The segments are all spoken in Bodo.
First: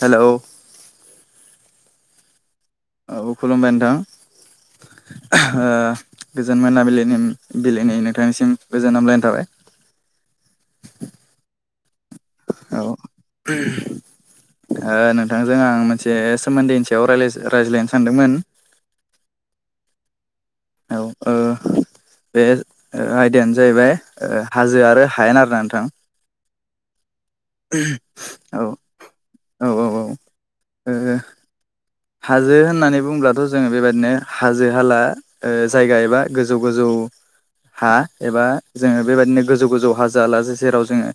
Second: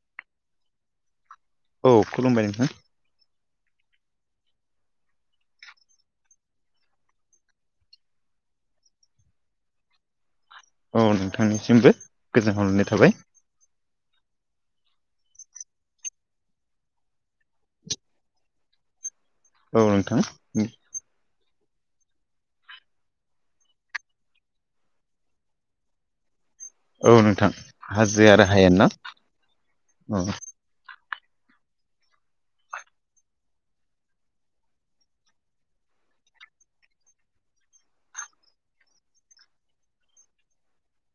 हेल' औ खुलुमबाय नोंथां औ खुलुमबाय नोंथां। ओ गोजोन मोनाबिलिनि नोंथांनिसिम गोजोन हामलायनाय थाबाय। [inaudible] औ नोंथांनिसिमबो गोजोनहररनाय औ थाबाय ओ नोंथांजों आं मोनसे सोमोन्दैनि सायाव राय रायज्लायनो सानदोंमोन औ नोंथां औ ओ बे आयदायानो जाहैबाय हाजो आरो हायेन आरो ना नोंथां औ नोंथां हाजो आरो औ हायेन ना औ औ ओ हाजो होननानै बुंब्लाथ' जोङो बेबायदिनो हाजो हाला ओ जायगा एबा गोजौ गोजौ हा एबा जोङो बेबायदिनो गोजौ गोजौ हा जायालासे जेराव जोङो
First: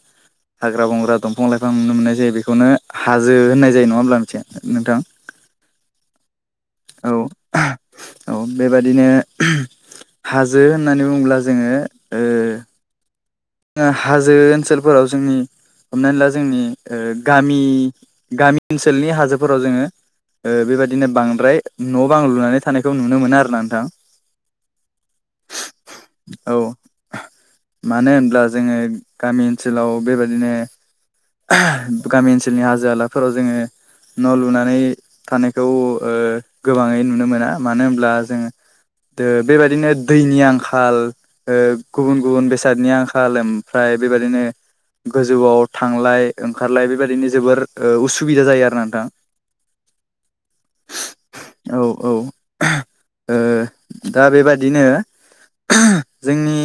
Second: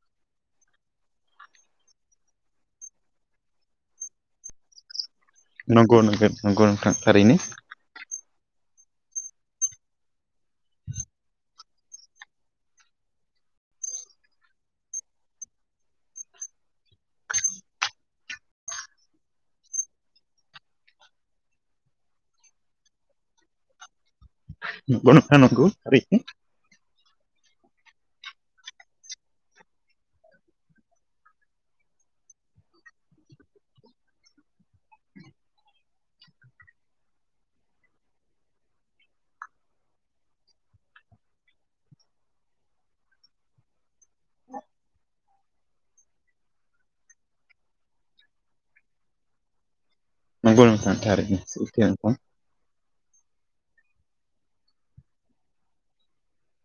हाग्रा बंग्रा दंफां लाइफां नुनो मोननाय जायो बेखौनो हाजो होननाय जायो नङा होमब्ला मिथिया नोंथां। नंगौ नंगौ नंगौ नोंथां औ थारैनो। औ बेबादिनो हाजो होननानै बुङोब्ला जोङो हाजो ओनसोल फोराव जोंनि हमनानै ला जोंनि गामि ओ गामि ओनसोलनि हाजो फोराव जोङो ओ बेबायदिनो बांद्राय न' बां लुनानै थानायखौ नुनो मोनो आरो ना नोंथां। औ [unintelligible] मानो होनब्ला जोङो गामि ओनसोलाव बेबायदिनो गामि ओनसोलनि हाजो हाला फोराव जोङो न' लुनानै थानायखौ ओ गोबाङै नुनो मोना मानो होनब्ला जोङो ओ बेबादिनो दैनि आंखाल ओ गुबुन गुबुन बेसादनि आंखाल ओमफ्राय बेबायदिनो गोजौ आव थांलाय ओंखारलाय बेबायदिनो जोबोर ओ उसुबिदा जायो आरो ना नोंथां। नंगौ नोंथां थारैनो औ सैथो औ ओ नोंथां। दा बेबायदिनो [unintelligible] जोंनि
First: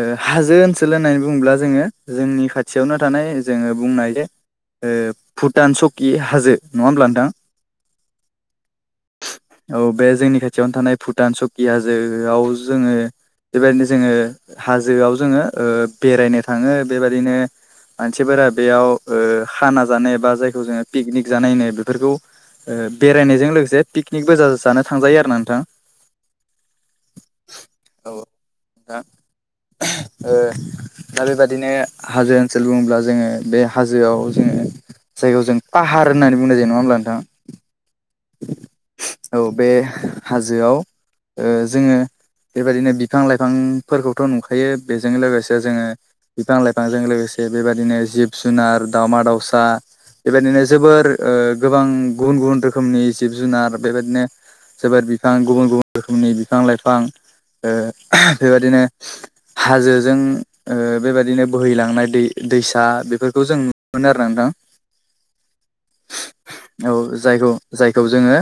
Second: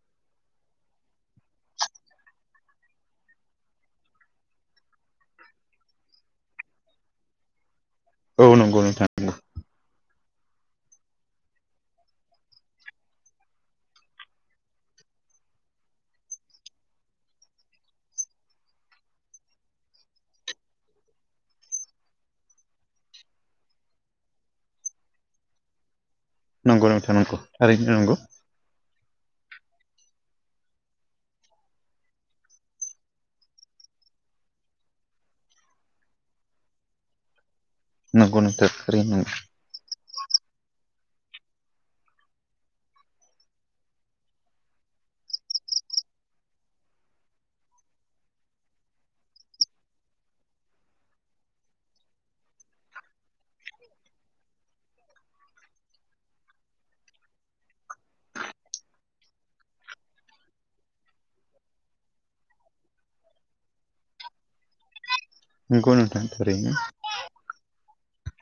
ओ हाजो ओनसोल होननानै बुङोब्ला जोङो जोंनि खाथियावनो थानाय जोङो बुंनाय जे ओ भुटान सकि हाजो नङा होमब्ला नोंथां? औ नंगौ नोंथां नंगौ। औ बे जोंनि खाथियावनो थानाय भुटान सकि हाजो आव जोङो बेबायदिनो जोङो हाजो आव जोङो ओ बेरायनो थाङो बेबायदिनो मानसि फोरा बेयाव ओ खाना जानाय बा जायखौ जोङो पिकनिक जानाय होनो बेफोरखौ ओ बेराय नायजों लोगोसे पिकनिकबो ज जानो थांजायो आरो ना नोंथां। नंगौ नोंथां नंगौ थारैनो औ नंगौ। नोंथां। ओ दा बेबादिनो हाजो ओनसोल बुङोब्ला जोङो बे हाजोआव जोङो जायखौ जों पाहार हार होननानै बुंनाय जायो नङा होनोमब्ला नोंथां। नंगौ नोंथां थारैनो औ बे हाजोआव ओ जोङो बेबायदिनो बिफां लाइफां फोरखौथ' नुखायो बेजों लोगोसे जोङो बिफां लाइफांजों लोगोसे से बेबायदिनो जिब जुनार दाउमा दाउसा बेबायदिनो जोबोर ओ गोबां गुबुन गुबुन रोखोमनि जिब जुनार बेबायदिनो जोबोर बिफां गुबुन गुबुन रोखोमनि बिफां लाइफां ओ बेबादिनो हाजोजों ओ बेबायदिनो बोहैलांनाय दै दैसा बेफोरखौ जों नुनो मोनो आरो ना नोंथां। नंगौ नोंथां थारैनो। औ जायखौ जायखौ जोङो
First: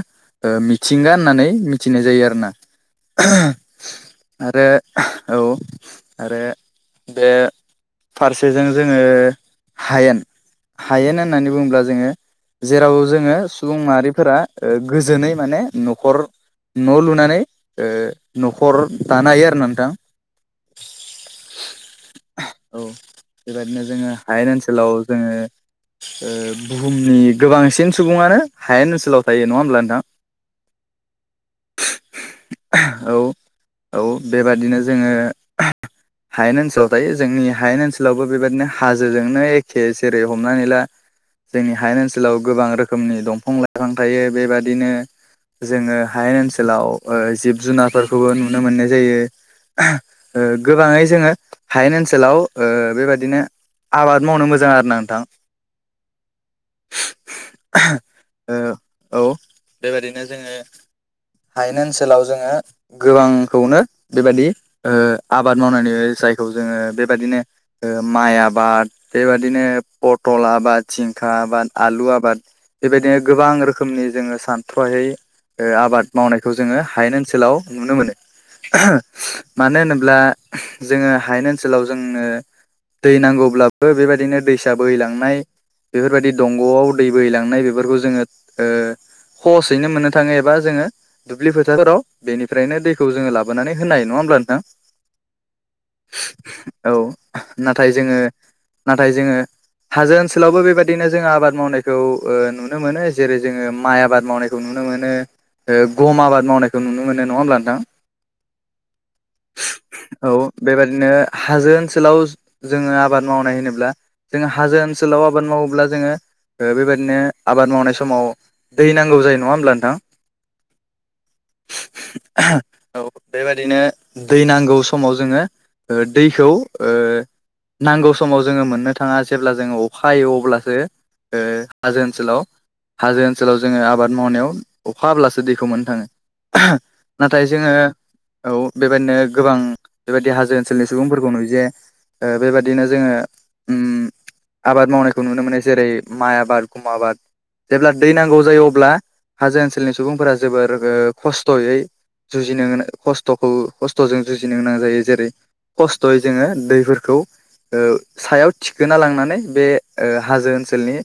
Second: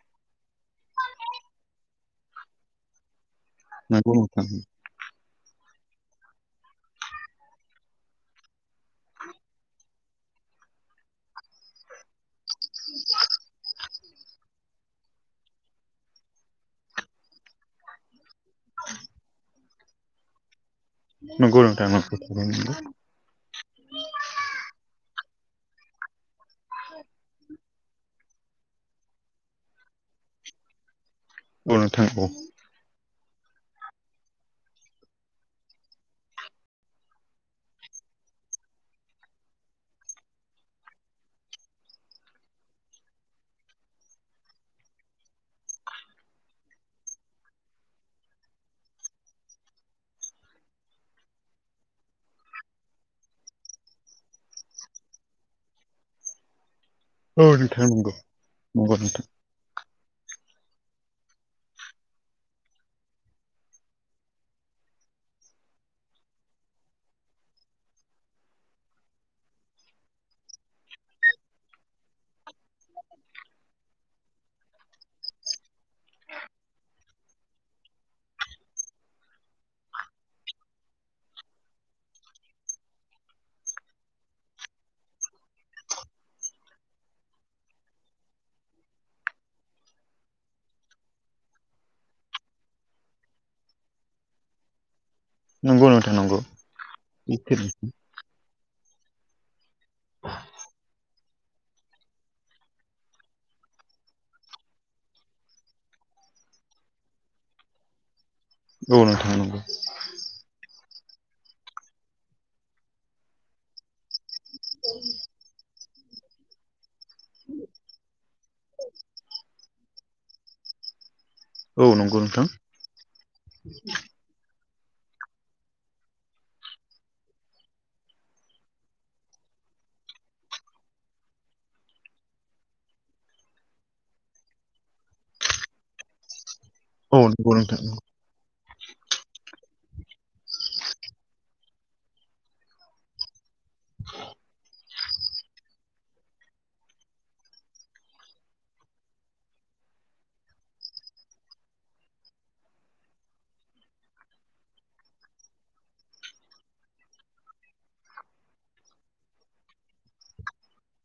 ओ मिथिंगा होननानै मिथिनाय जायो आरो ना। [unintelligible] नंगौ नोंथां आरो औ आरो बे फारसेजों जोङो हायेन हायेन होननानै बुङोब्ला जोङो जेराव जोङो सुबुं माहारि फोरा ओ गोजोनै माने न'खर न' लुनानै ओ न'खर दानो हायो आरो ना नोंथां। नंगौ नोंथां नंगौ थारैनो नंगौ औ बेबायदिनो जोङो हायेन ओनसो सोलाव जोङो ओ बुहुमनि गोबांसिन सुबुङानो हायेन ओनस सोलाव थायो नङा होमब्ला नोंथां? अ नोंथां अ। औ औ बेबादिनो जोङो हायेन ओनसोलाव थायो जोंनि हायेन ओनसोलावबो बेबायदिनो हाजो जोंनो एखे जेरै हमनानै ला जोंनि हायेन ओनसोलाव गोबां रोखोमनि दंफां लाइफां थायो बेबादिनो जोङो हायेन ओनसोलाव ओ जिब जुनार फोरखौबो नुनो मोननाय जायो। ओ गोबाङै जोङो हायेन ओनसोलाव ओ बेबादिनो आबाद मावनो मोजां आरो ना नोंथां। औ बिथां नोंगौ। ओ औ बेबायदिनो जोङो हायनो ओनसोलाव जोङो गोबां खौनो बेबादि आबाद मावनायनै जायखौ जोङो बेबायदिनो ओ माइ आबाद बेबायदिनो पथल आबाद थिं आबाद आलु आबाद बेबायदिनो गोबां रोखोमनि जोङो सानथ्र'हायै ओ आबाद मावनायखौ जोङो हायेन ओनसोलाव नुनो मोनो मानो होनोब्ला जोङो हायेन ओनसोलाव जोंनो दै नांगौब्लाबो बेबायदिनो दैसा बोहैलांनाय बेफोरबायदि दंग'आव दै बोहैलांनाय बेफोरखौ जोङो ओ सहसयैनो मोननो थाङो एबा जोङो दुब्लि फोथारफोराव बेनिफ्रायनो दैखौ जोङो लाबोनानै होनो हायो नङा होनबा नोंथां नंगौ नोंथां नंगौ औ नाथाय जोङो नाथाय जोङो हाजो ओनसोलावबो बेबायदिनो जोङो आबाद मावनायखौ ओ नु नुनो मोनो जेरै जोङो माइ आबाद मावनायखौ नुनो मोनो। ओ गम आबाद मावनायखौ नुनो मोनो नङा होमब्ला नोंथां। औ नोंथां नंगौ। बिदिनो हाजो ओनसोलाव जोङो आबाद मावनाय होनोब्ला जोङो हाजो ओनसोलाव आबाद मावोब्ला जोङो ओ बेबायदिनो आबाद मावनाय समाव दै नांगौ जायो नङा होमब्ला नोंथां। औ नंगौ नोंथां। औ बेबायदिनो दै नांगौ समाव जोङो ओ दैखौ ओ नांगौ समाव जोङो मोन्नो थाङा जेब्ला जोङो अखा हायो अब्लासो ओ हाजो ओनसोलाव हाजो ओनसोलाव जोङो आबाद मावनायाव अखा हाब्लासो दैखौ मोन्नो थाङो। औ नाथाय नंगौ जोङो नोंथां नंगौ। औ बेबायदिनो गोबां बेबायदि हाजो ओनसोलनि सुबुंफोरखौ नुयो जे ओ बेबादिनो जोङो उम आबाद मावनायखौ नुनो मोनो जेरै माइ आबाद। खुम आबाद। जेब्ला दै नांगौ जायो अब्ला हाजो ओनसोलनि सुबुंफोरा जोबोर ओ खस्थ'यै जुजिनो गोनां खस्थ'खौ खस्थ'जों जुजिनो गोनां जायो जेरै खस्थ'यै जोङो दैफोरखौ ओ सायाव थिखोना लांनानै बे ओ हाजो ओनसोलनि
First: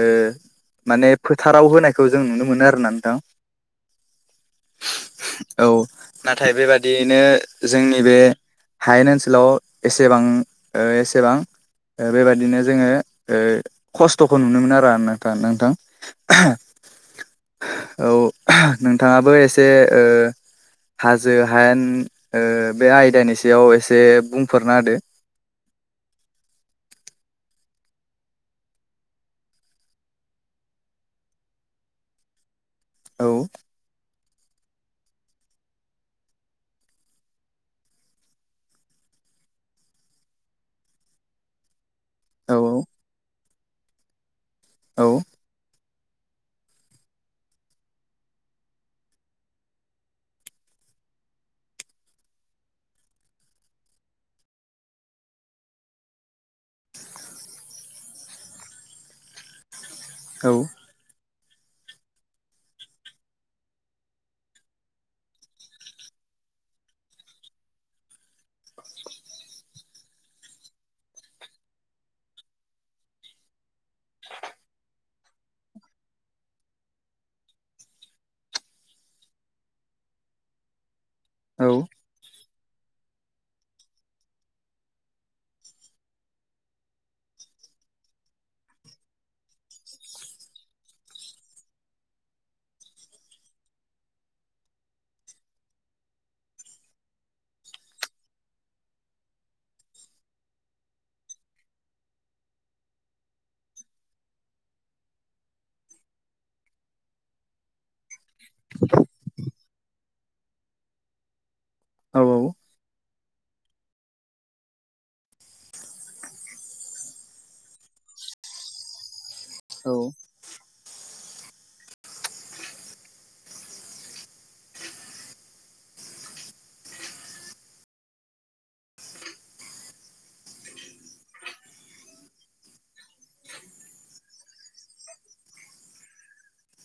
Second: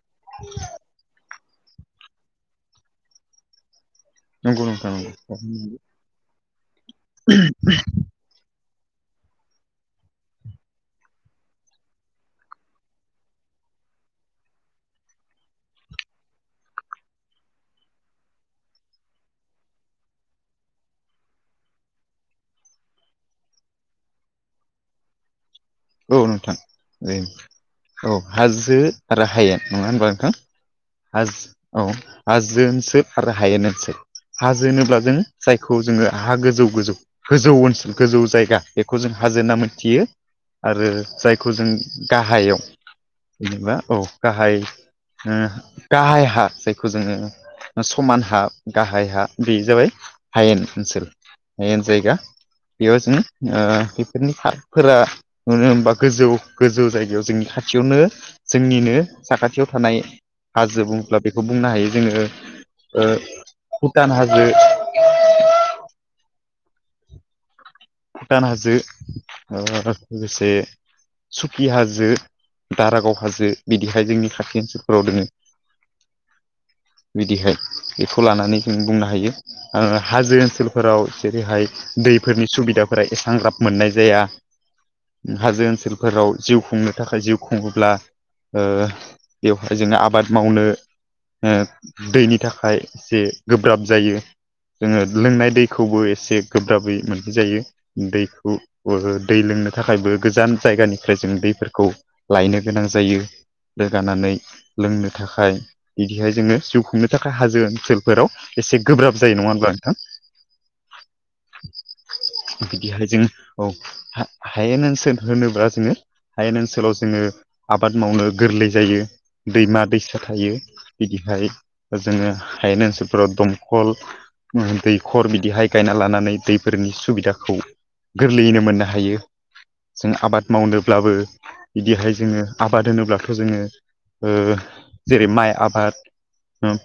ओ माने फोथाराव होनायखौ जों नुनो मोनो आरोना नोंथां। नंगौ नोंथां नंगौ। औ नाथाय बेबादियैनो जोंनि बे हायेन ओनसोलाव एसेबां ओ एसेबां ओ बेबायदिनो जोङो ओ खस्थ'खौ नुनो मोना। नोंथां नोंथां। औ नोंथाङाबो एसे ओ हाजो हायेन ओ बे आयदानि सायाव एसे बुंफोरना होदो। [inaudible] औ नोंथां औ हाजो आरो हायेन नङा होनबा नोंथां। हाज औ हाजो ओनसोल आरो औ हायेन ओनसोल हाजो होनोब्ला जोङो जायखौ जोङो हा गोजौ गोजौ गोजौ ओनसोल गोजौ जायगा बेखौ जों हाजो होन्ना मोनथियो। आरो जायखौ जों गाहायाव औ जेनेबा औ गाहाय। औ ओ गाहाय हा जायखौ जोङो ओ समान हा गाहाय हा बे जाबाय हायेन ओनसोल हायेन जायगा। बेयाव जों ओ बेफोरनि फा फोरा मानो होनबा गोजौ गोजौ जायगायाव जोंनि खाथियावनो जोंनिनो साखाथियाव थानाय औ हाजो बुंब्ला बे बेखौ बुंनो हायो जोङो ओ भुटान हाजो। भुटान हाजो ओ लोगोसे सुकि हाजो, दारागाव हाजो बिदिहाय जोंनि खाथि ओनसोलफोराव दोङो। [inaudible] बिदिहाय बेखौ लानानै जों बुंनो हायो ओ हाजो ओनसोलफोराव जेरैहाय औ दैफोरनि सुबिदाफोरा एसां ग्राब मोननाय जाया। उम हाजो ओनसोलफोराव जिउ खुंनो थाखाय जिउ खुङोब्ला ओ बेवहाय जोङो आबाद मावनो ओ दैनि थाखाय एसे गोब्राब जायो। जोङो लोंनाय दैखौबो एसे गोब्राबै मोन्नाय जायो। दैखौ ओ दै लोंनो थाखायबो गोजान जायगानिफ्राय जों दैफोरखौ लायनो गोनां गोनां जायो। रोगानानै लोंनो थाखाय बिदिहाय जोङो जिउ खुंनो थाखाय हाजो ओनसोल फोराव एसे गोब्राब जायो नङा होनब्ला नोंथां औ औ बिदिहाय जों औ हायेन ओनसोल होनोब्ला जोङो हायेन ओनसोलाव जोङो आबाद मावनो गोरलै जायो दैमा औ दैसा थायो बिदिहाय जोङो हायेन ओनसोलफोराव दमखल दैखर बिदिहाय गायना लानानै दैफोरनि सुबिदाखौ गोरलैयैनो मोननो हायो जों आबाद मावनोब्लाबो बिदिहाय जोङो आबाद होनोब्लाथ' जोङो जेरै माइ आबाद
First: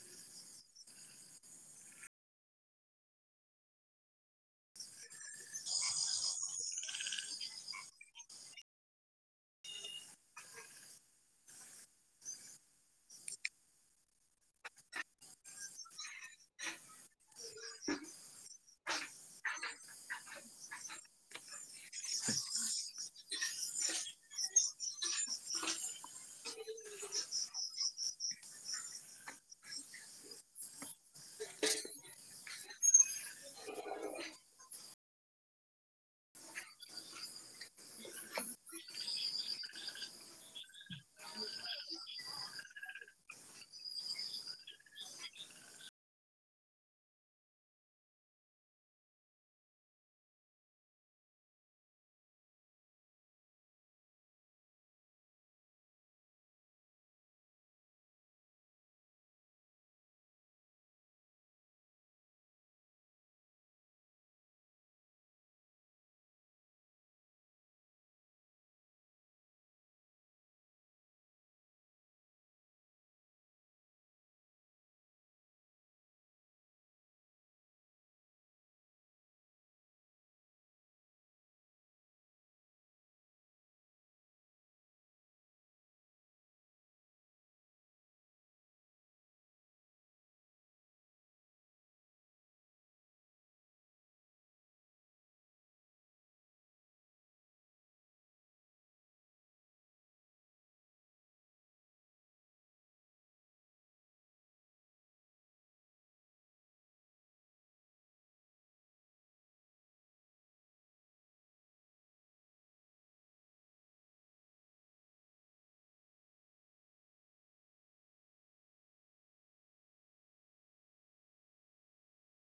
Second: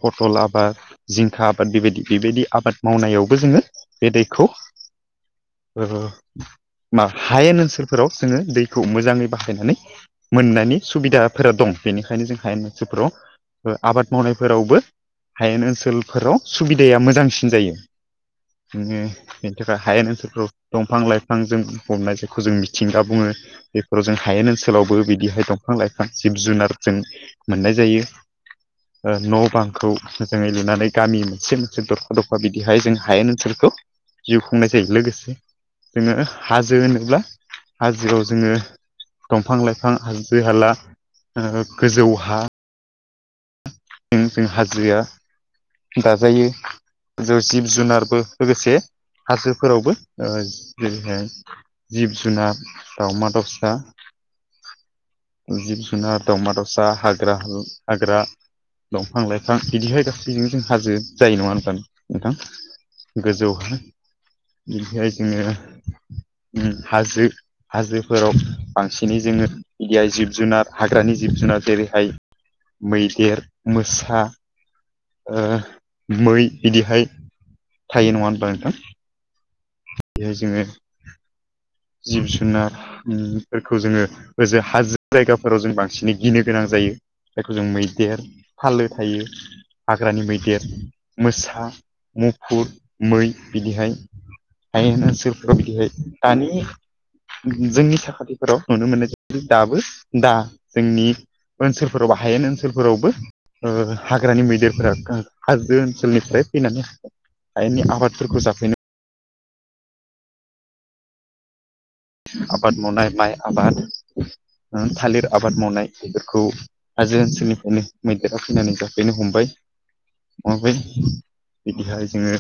पटल आबाद जिंखा आबाद बेबायदि बेबायदि आबाद मावनायावबो जोङो बे दैखौ [inaudible] ओ मा हायेन ओनसोलफोराव जोङो दैखौ मोजाङै बाहायनानै मोननायनि सुबिदाफोरा दं बेनिखायनो जों हायेन ओनसोलफोराव आबाद मावनायफोरावबो हायेन ओनसोलफोराव सुबिदाया मोजांसिन जायो बेनि थाखाय हायेन दंफां लाइफां जों हमनाय जायखौ जों मिथिंगा बुङो बेफोराव जों हायेन ओनसोलावबो बिदि बिहाय दंफां लाइफां जिब जुनार जों मोननाय जायो न' बांखौ मोजांयै लुनानै गामि मोनसे मोनसे दरफा दरफा बिदिहाय जों हायेन ओनसोलखौ जिउ खुंनाय जायो लोगोसे जोङो हाजो होनोब्ला हाजोआव जोङो दंफां लाइफां हाजो हाला गोजौ हा जों जों हाजोया गाजायो ज जिब जुनारबो लोगोसे हाजोफोरावबो जेरैहाय जिब जुनार दावमा दाउसा [inaudible] जिब जुनार दावमा दावसा हाग्रा हाग्रा दंफां लाइफां बिदिहाय गासैजों जों हाजो जायो नङा होनबा नोंथां गोजौ बिनिफ्राय जोङो हाजो हाजोफोराव बांसिनै जोङो जिब जुनार हाग्रानि जिब जुनार जुनाद जेरैहाय मैदेर मोसा मै बिदिहाय थायो नङा होनबा नोंथां बेहाय जोङो [inaudible] जिब जुनारफोरखौ जोङो ओजों हाजो जायगाफोराव जों बांसिनै गिनो गोनां जायो जायखौ जों मैदेर फालो थायो हाग्रानि मैदेर मोसा मुफुर मै बिदिहाय [unintelligible] दानि जोंनि साखाथिफोराव नुनो मोननाय जायो दाबो दा जोंनि ओनसोलफोरावबो हायेन ओनसोलफोरावबो हाग्रानि मैदेरफोरा हाजो ओनसोलनिफ्राय फैनानै हायेननि आबादफोरखौ जाफैनो आबाद मावनाय माइ आबाद थालिर आबाद मावनाय बेफोरखौ हाजो ओनसोलनिफ्रायनो मैदेरा फैनानै जाफैनो हमबाय [unintelligible] बिदिहाय जोङो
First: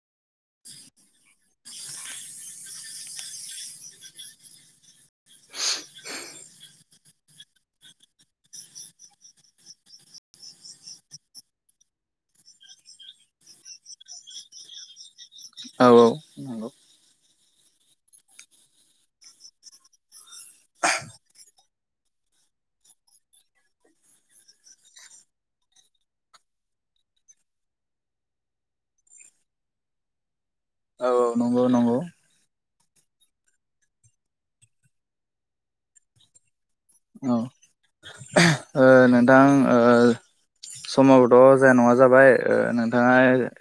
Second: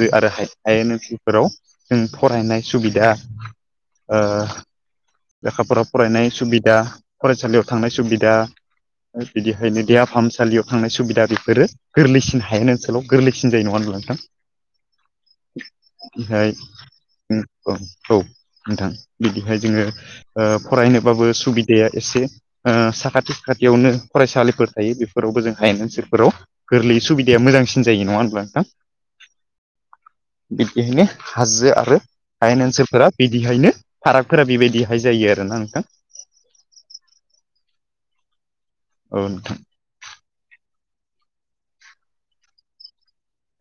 जो आरो हायेन ओनसोलफोराव जों फरायनाय सुबिदा ओ लेखा फरा फरायनाय सुबिदा फरायसालियाव थांनाय सुबिदा बिदिहायनो देहा फाहामसालियाव थांनाय सुबिदा बेफोरो गोरलैसिन हायेन ओनसोलाव गोरलैसिन जायो नङा नोंथां [inaudible] औ औ बेहाय नंगौ औ औ नोंथां बिदिहाय जोङो ओ फरायनोबाबो सुबिदाया एसे ओ साखाथि फाखाथियावनो फरायसालिफोर थायो बे फोरावबो जों हायेन ओनलसोरफोराव गोरलै सुबिदाया मोजांसिन जायो नङा होनब्ला नोंथां? [inaudible] बि-बिहायनो औ नंगौ नंगौ हायेन ओनसोलफोरा बिदिहायनो फारागफोरा बेबायदि हाय जायो आरोना नोंथां औ ओ नोंथां ओ समावबोथ' जाया नङा जाबाय ओ नोंथाङा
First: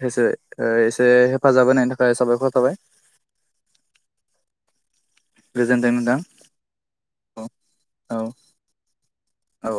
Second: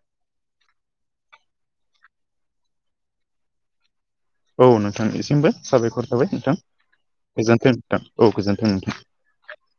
हेसे ओ एसे हेफाजाब होनायनि थाखाय साबायखौर थाबाय। औ नों थांनिसिमबो साबायखर थाबाय नोंथां गोजोनथों नोंथां औ गोजोन्थों नोंथां। औ